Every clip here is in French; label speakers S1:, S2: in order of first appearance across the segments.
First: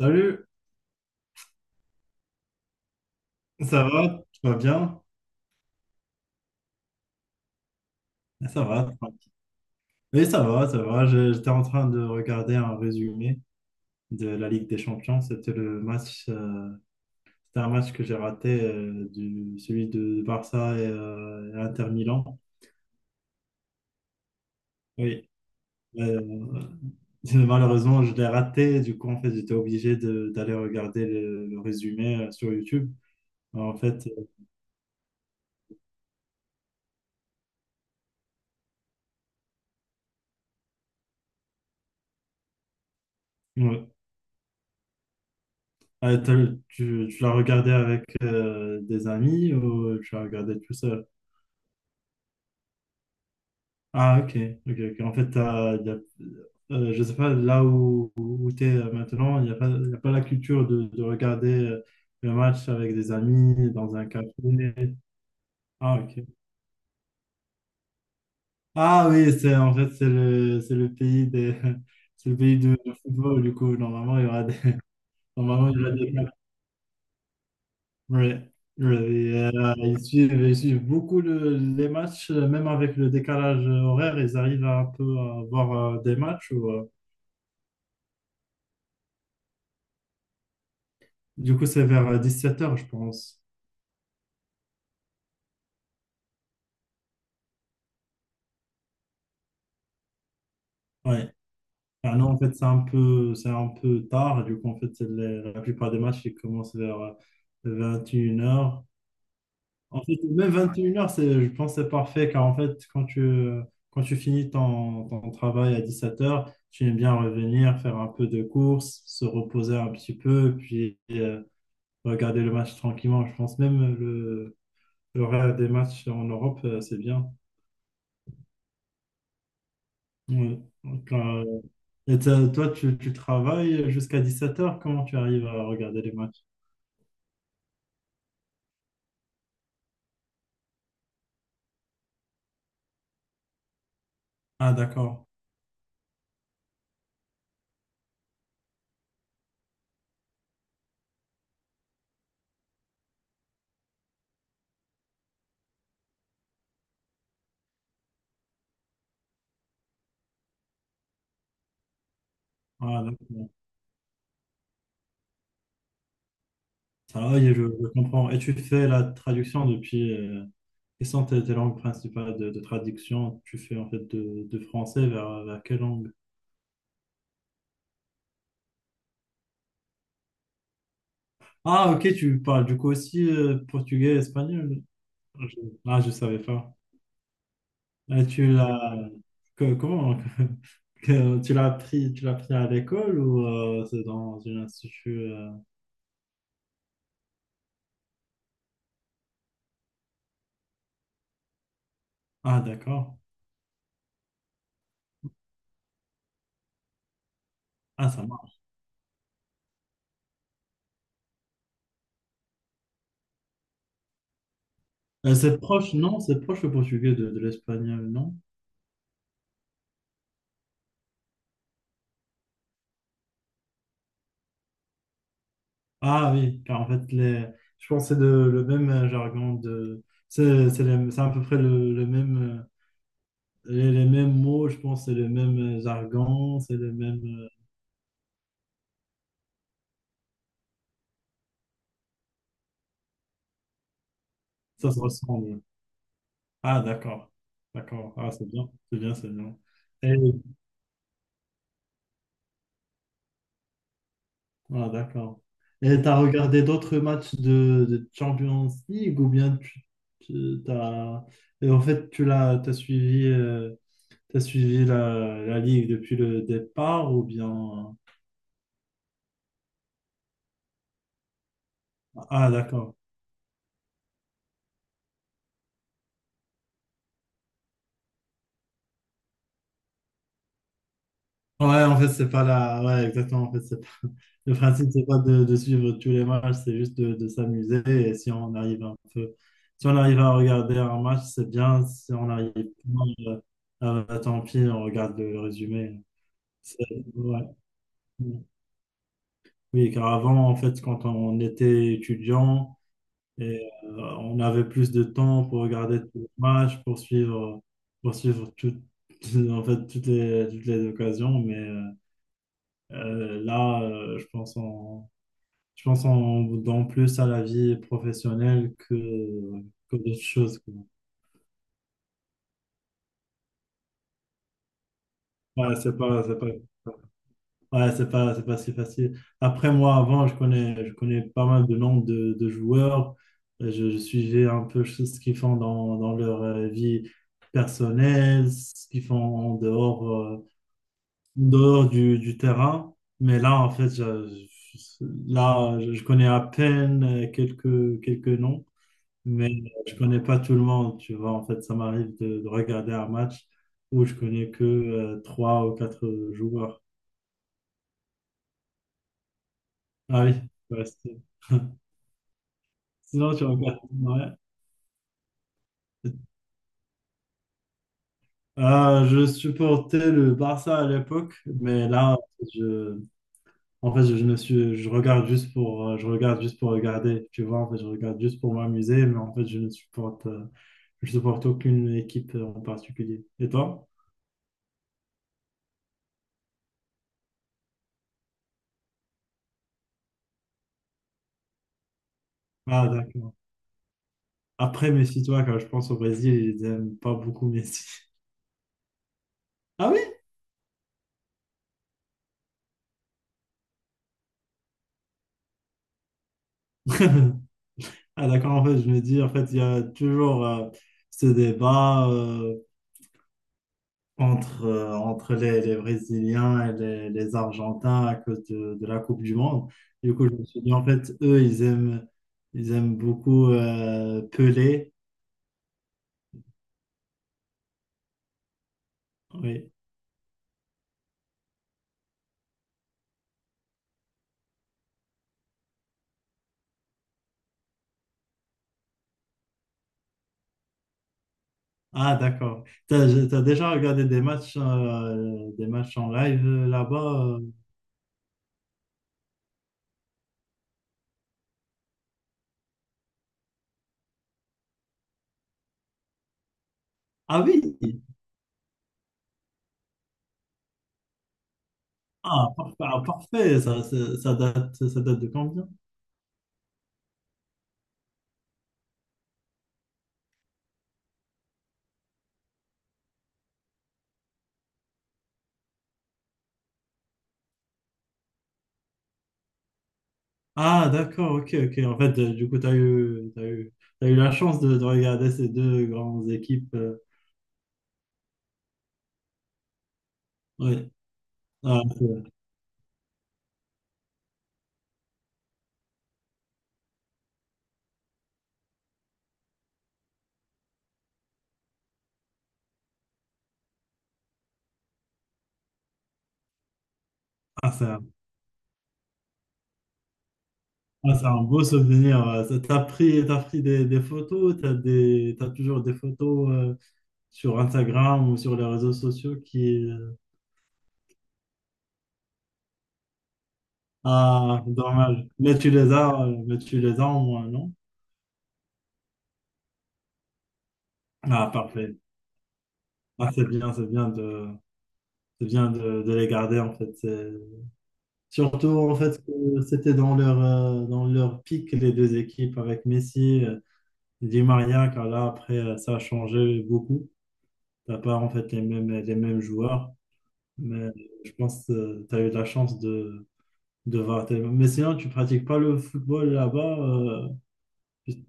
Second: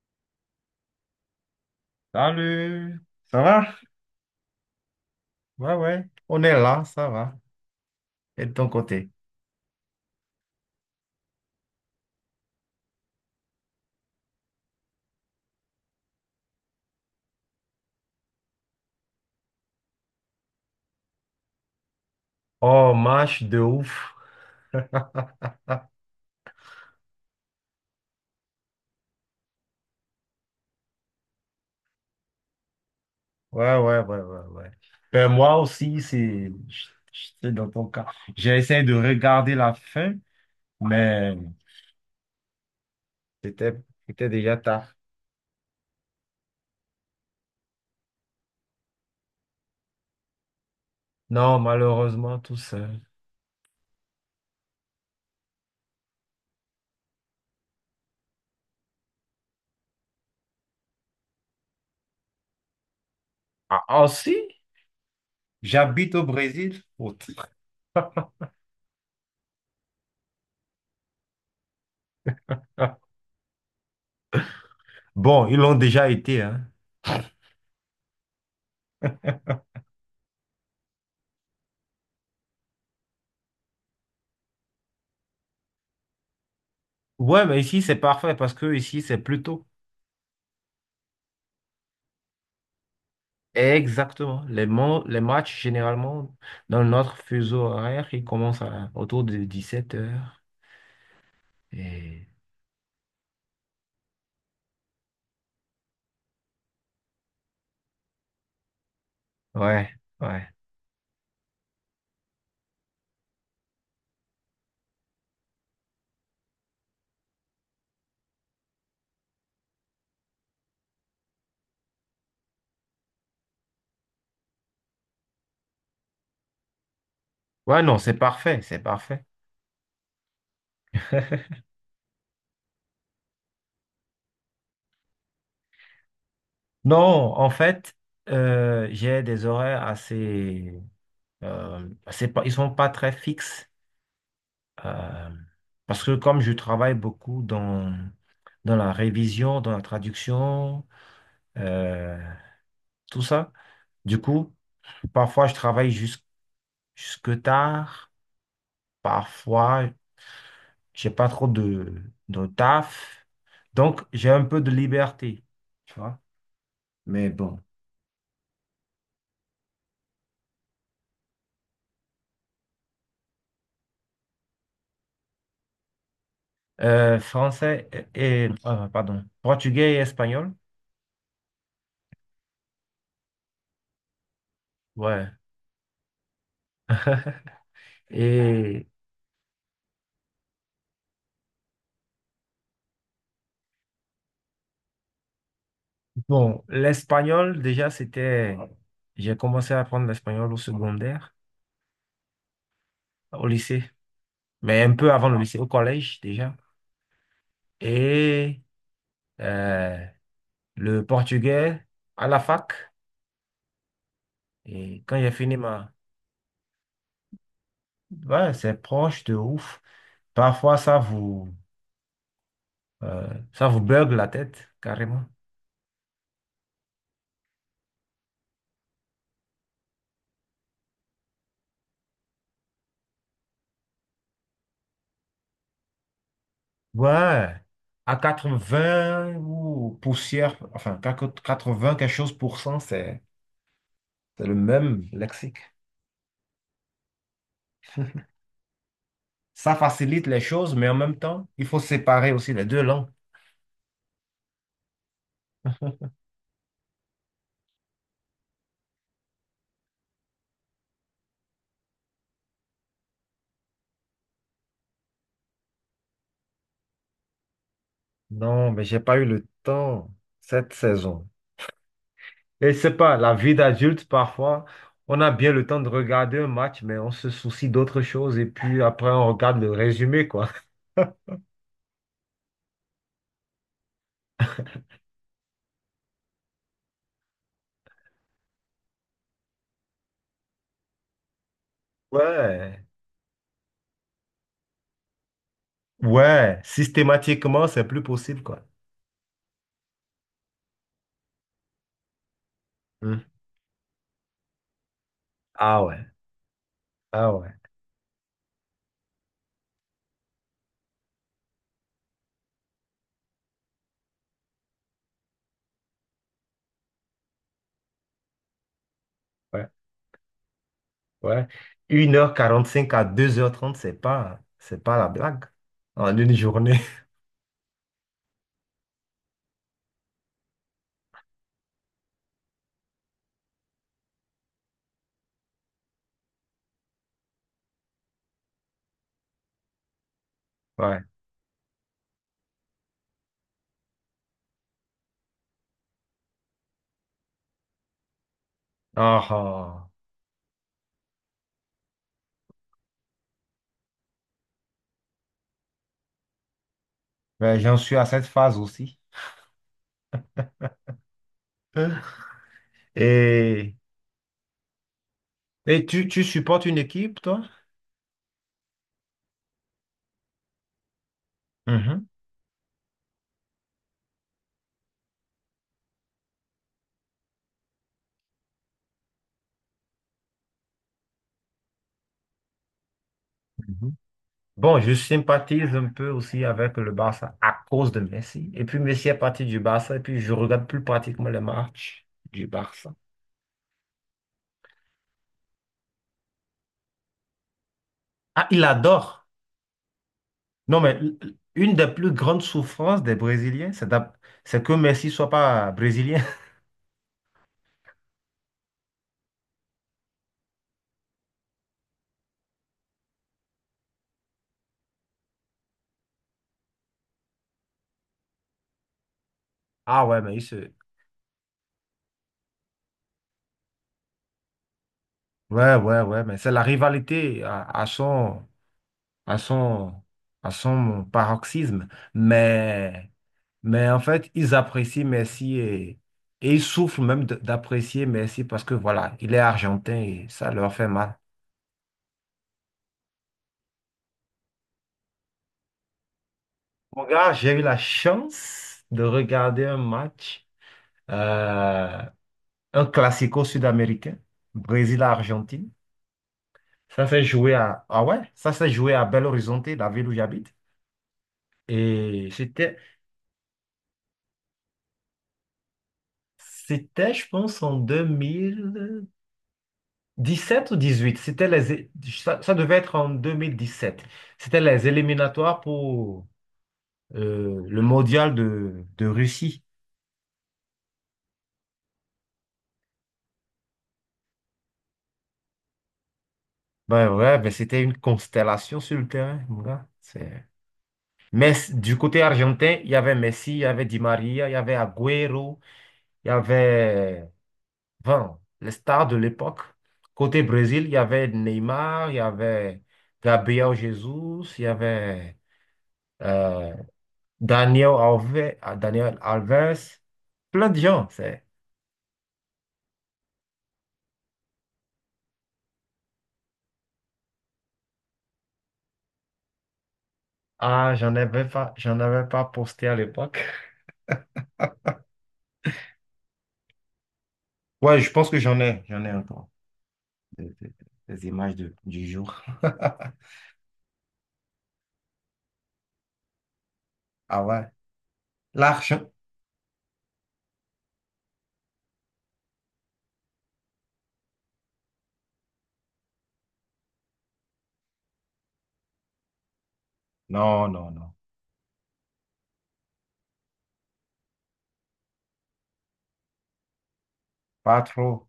S1: Salut,
S2: Salut! Ça va?
S1: ça va? Tu vas bien?
S2: Ouais, ouais, on est là, ça va. Et de
S1: Ça
S2: ton
S1: va.
S2: côté?
S1: Oui, ça va, ça va. J'étais en train de regarder un résumé de la Ligue des Champions. C'était un match que j'ai raté, celui de Barça et Inter Milan.
S2: Oh, match de ouf.
S1: Oui. Euh, Malheureusement, je l'ai raté. Du coup, en fait, j'étais obligé d'aller regarder le résumé sur YouTube. En
S2: Ouais, ouais,
S1: fait,
S2: ouais,
S1: euh,
S2: ouais, ouais. Ben, moi aussi, c'est dans ton cas. J'ai essayé de regarder la fin, mais c'était
S1: ouais.
S2: c'était déjà tard.
S1: Ah, tu l'as regardé avec des amis ou tu l'as regardé tout seul?
S2: Non, malheureusement, tout seul.
S1: Ah, ok, ok, ok. En fait, je sais pas, là où tu es maintenant, il n'y a pas, y a pas la culture de regarder le match avec des amis
S2: Ah,
S1: dans
S2: ah,
S1: un café.
S2: aussi,
S1: Ah,
S2: j'habite au
S1: ok.
S2: Brésil. Autre.
S1: Ah oui, c'est en fait, c'est le pays c'est le pays du football, du coup. Normalement, il y aura des,
S2: Bon, ils
S1: normalement,
S2: l'ont
S1: il y aura
S2: déjà
S1: des
S2: été, hein.
S1: Ouais, ouais. Et, ils suivent beaucoup les matchs, même avec le décalage horaire, ils arrivent à un peu à voir des matchs.
S2: Ouais, mais ici, c'est parfait parce que ici, c'est plus tôt.
S1: Du coup, c'est vers 17 heures, je pense.
S2: Exactement. Les, les matchs, généralement, dans notre fuseau horaire, ils commencent autour de 17 heures.
S1: Ouais. Ah
S2: Et...
S1: non, en fait, c'est un peu tard. Du coup, en fait, la plupart des matchs, ils commencent vers 21 heures.
S2: Ouais,
S1: En fait,
S2: ouais.
S1: même 21 heures je pense que c'est parfait car en fait, quand tu finis ton travail à 17 heures, tu aimes bien revenir, faire un peu de course, se reposer un petit peu, puis regarder le match tranquillement. Je pense même le l'horaire des matchs en Europe, c'est bien.
S2: Ouais, non, c'est parfait, c'est parfait.
S1: Ouais. Toi, tu travailles jusqu'à 17 heures, comment tu arrives à regarder les matchs?
S2: Non, en fait, j'ai des horaires assez... c'est pas, ils sont pas très fixes.
S1: Ah, d'accord.
S2: euh, Parce que comme je travaille beaucoup dans, dans la révision, dans la traduction, euh, tout ça, du coup, parfois je travaille jusque tard. Parfois, j'ai pas trop de
S1: Ah,
S2: taf.
S1: d'accord.
S2: Donc, j'ai un peu de liberté, tu vois.
S1: Ça
S2: Mais
S1: va,
S2: bon.
S1: je comprends. Et tu fais la traduction depuis, Et sans tes langues principales de traduction, tu fais en fait de français vers quelle langue?
S2: Français et, pardon, portugais et espagnol.
S1: Ah, ok, tu parles du coup aussi portugais, espagnol.
S2: Ouais.
S1: Je- Ah, je savais pas. Et tu
S2: Et
S1: l'as Comment tu l'as appris à l'école ou c'est dans un institut.
S2: bon, l'espagnol, déjà, c'était. J'ai commencé à apprendre l'espagnol au secondaire,
S1: Ah, d'accord.
S2: au lycée, mais un peu avant le lycée, au collège déjà.
S1: Ah, ça
S2: Et
S1: marche.
S2: euh, le portugais à la fac. Et quand j'ai fini
S1: C'est
S2: ma.
S1: proche, non? C'est proche le portugais de l'espagnol, non?
S2: Ouais, c'est proche de ouf. Parfois, euh, ça vous bugle la tête, carrément.
S1: Ah oui, car en fait je pense que c'est le même jargon c'est à peu près le même. J'ai les mêmes mots, je pense, c'est le même jargon, c'est le même.
S2: Ouais, à 80 ou poussière, enfin, quatre-vingts quelque chose pour cent, c'est le
S1: Ça se
S2: même lexique.
S1: ressemble. Ah, d'accord. D'accord. Ah, c'est bien. C'est bien, c'est bien.
S2: Ça
S1: Et...
S2: facilite les choses, mais en même temps, il faut séparer aussi les deux langues.
S1: Ah, d'accord. Et t'as regardé d'autres matchs de Champions League ou bien tu, tu- t'as... et en fait, tu l'as, t'as suivi la Ligue depuis le départ ou bien.
S2: Non, mais j'ai pas eu le temps cette saison.
S1: Ah,
S2: Et
S1: d'accord.
S2: c'est pas, la vie d'adulte, parfois, on a bien le temps de regarder un match, mais on se soucie d'autres choses et puis après, on regarde le résumé, quoi.
S1: Ouais, en fait, c'est pas la. Ouais, exactement. Le principe, c'est pas de suivre tous les matchs, c'est juste de s'amuser. Et si on arrive un peu, si on arrive à regarder un match, c'est bien. Si on arrive
S2: Ouais.
S1: pas, bah, tant pis, on regarde le résumé.
S2: Ouais,
S1: C'est- ouais.
S2: systématiquement, c'est plus possible, quoi.
S1: Oui, car avant, en fait, quand on était étudiant,
S2: Hmm.
S1: on avait plus de temps pour
S2: Ah ouais,
S1: regarder tous les matchs,
S2: ah ouais,
S1: pour suivre en fait, toutes les occasions. Mais là, je pense qu'on Je pense qu'on donne plus à la vie professionnelle
S2: ouais,
S1: que d'autres choses, quoi.
S2: ouais. Une heure quarante-cinq à deux heures trente, c'est pas la blague
S1: Ouais, c'est
S2: en
S1: pas,
S2: une
S1: c'est pas,
S2: journée.
S1: ouais, c'est pas si facile. Après, moi, avant, je connais pas mal de noms de joueurs. Je suivais un peu ce qu'ils font dans leur vie personnelle, ce qu'ils font
S2: Ouais.
S1: en dehors du terrain. Mais là, en fait, je- là, je connais à peine quelques noms.
S2: Ah,
S1: Mais
S2: ah.
S1: je connais pas tout le monde, tu vois. En fait, ça m'arrive de regarder un match où je connais que trois ou quatre joueurs.
S2: Mais j'en suis à cette phase aussi.
S1: Ah oui, ouais,
S2: Hein.
S1: sinon tu
S2: Et,
S1: regardes. Ouais.
S2: et tu, tu supportes une équipe, toi?
S1: Ah, je supportais le Barça à l'époque, mais
S2: Mhm,
S1: là, je, en fait, je ne suis, je regarde juste je regarde juste pour regarder, tu vois. En fait, je regarde juste pour m'amuser, mais en fait, je ne supporte, je supporte aucune équipe en particulier. Et toi?
S2: mhm. Bon, je sympathise un peu aussi avec le Barça à cause de Messi. Et puis Messi est parti du Barça et puis je regarde plus pratiquement les matchs du
S1: Ah,
S2: Barça.
S1: d'accord. Après, méfie-toi, quand je pense au Brésil, ils aiment pas beaucoup Messi.
S2: Ah, il adore.
S1: Ah oui?
S2: Non, mais une des plus grandes souffrances des Brésiliens, c'est que Messi soit pas brésilien.
S1: Ah d'accord, en fait, je me dis, en fait, il y a toujours ce débat entre les Brésiliens et les Argentins à cause de la Coupe du Monde.
S2: Ah
S1: Du
S2: ouais,
S1: coup,
S2: mais
S1: je
S2: il
S1: me suis
S2: se...
S1: dit, en fait, eux, ils aiment beaucoup Pelé.
S2: Ouais, ouais, ouais, mais c'est la rivalité à son, à
S1: Oui.
S2: son, à son paroxysme. Mais, en fait, ils apprécient Messi et ils souffrent même d'apprécier Messi parce que voilà, il est argentin et ça leur fait mal.
S1: Ah d'accord. T'as déjà regardé des matchs en live
S2: Mon gars,
S1: là-bas?
S2: j'ai eu la chance de regarder un match. euh, un classico sud-américain, Brésil-Argentine. Ça s'est
S1: Ah
S2: joué
S1: oui!
S2: à, ah ouais, ça s'est joué à Belo Horizonte, la ville où j'habite. Et
S1: Ah,
S2: c'était,
S1: parfait, ah, parfait. Ça date de combien?
S2: je pense, en deux mille dix sept ou 18. C'était les, ça devait être en 2017. C'était les éliminatoires pour le mondial de Russie.
S1: Ah, d'accord, ok, ok. En fait, du coup, tu as eu, t'as eu, t'as eu la chance de regarder ces deux grandes équipes.
S2: Ben ouais, ben c'était une constellation sur le terrain, mon gars. C'est-
S1: Ouais.
S2: Mais
S1: Ah,
S2: du côté
S1: c'est
S2: argentin, il y avait Messi, il y avait Di Maria, il y avait Agüero. Il y avait 20, les stars de l'époque. Côté Brésil, il y avait Neymar, il y avait Gabriel Jesus, il y avait euh,
S1: ah, c'est
S2: Daniel
S1: un,
S2: Alves, ah, Daniel Alves, plein de gens.
S1: ah, c'est un
S2: C'est...
S1: beau souvenir. Ouais. T'as pris des photos, t'as toujours des photos sur Instagram ou sur les réseaux sociaux qui...
S2: Ah, j'en avais pas posté à l'époque.
S1: Ah, dommage. Mais tu les as au moins, non?
S2: Ouais, je pense que j'en ai encore des, des
S1: Ah,
S2: images
S1: parfait.
S2: du jour.
S1: Ah, c'est bien, c'est bien de les garder en fait.
S2: Ah ouais,
S1: Surtout, en
S2: l'argent?
S1: fait, que c'était dans leur pic, les deux équipes, avec Messi, Di Maria, car là, après, ça a changé beaucoup. T'as pas, en fait, les mêmes joueurs.
S2: Non,
S1: Mais
S2: non, non,
S1: je pense que tu as eu la chance de voir. Mais sinon, tu pratiques pas le football là-bas.
S2: pas
S1: Juste-
S2: trop.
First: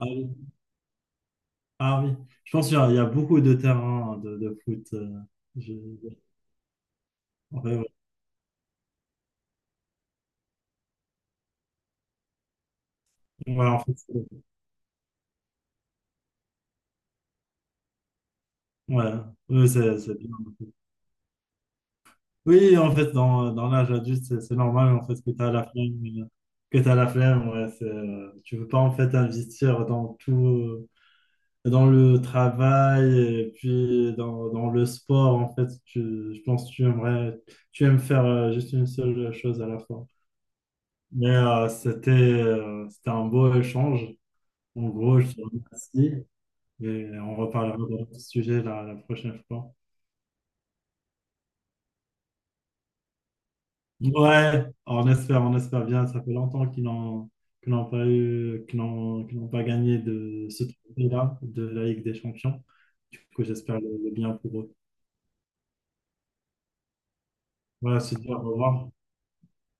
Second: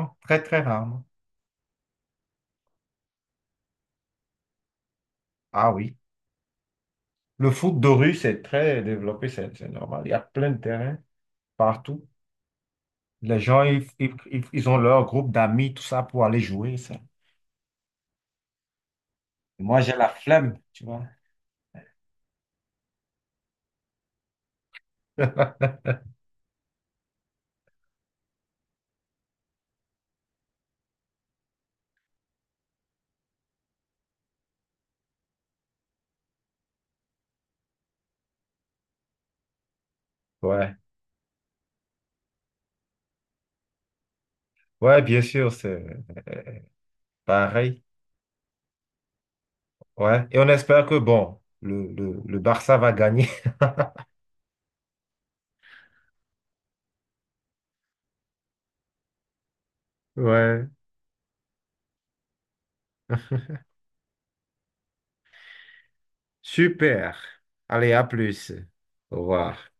S1: Ah oui.
S2: très très rarement.
S1: Ah oui. Je pense qu'il y a beaucoup de terrains de foot.
S2: Ah
S1: Je-
S2: oui. Le
S1: ouais,
S2: foot de
S1: ouais.
S2: rue, c'est très développé, c'est normal. Il y a plein de terrains partout. Les gens,
S1: Ouais, en
S2: ils,
S1: fait,
S2: ils ont leur groupe d'amis, tout ça, pour aller jouer, ça.
S1: Ouais.
S2: Et
S1: Ouais,
S2: moi, j'ai la
S1: c'est bien.
S2: flemme, tu vois.
S1: Oui, en fait, dans l'âge adulte, c'est normal en fait que tu as la flemme, ouais, tu veux pas en fait investir dans tout, dans le travail et puis dans le sport en fait, tu, je pense que tu aimerais, tu aimes faire juste une seule chose à la fois.
S2: Ouais,
S1: C'était un beau échange. En
S2: ouais,
S1: gros,
S2: bien
S1: je te
S2: sûr, c'est
S1: remercie et on reparlera
S2: pareil.
S1: de ce sujet la prochaine fois.
S2: Ouais. Et on espère que, bon, le Barça va gagner.
S1: Ouais, on espère bien. Ça fait longtemps qu'ils n'ont pas gagné de ce
S2: Ouais.
S1: trophée-là, de la Ligue des Champions. Du coup, j'espère le bien pour eux.
S2: Super. Allez,
S1: Voilà,
S2: à
S1: c'est dit, au
S2: plus.
S1: revoir.
S2: Au revoir.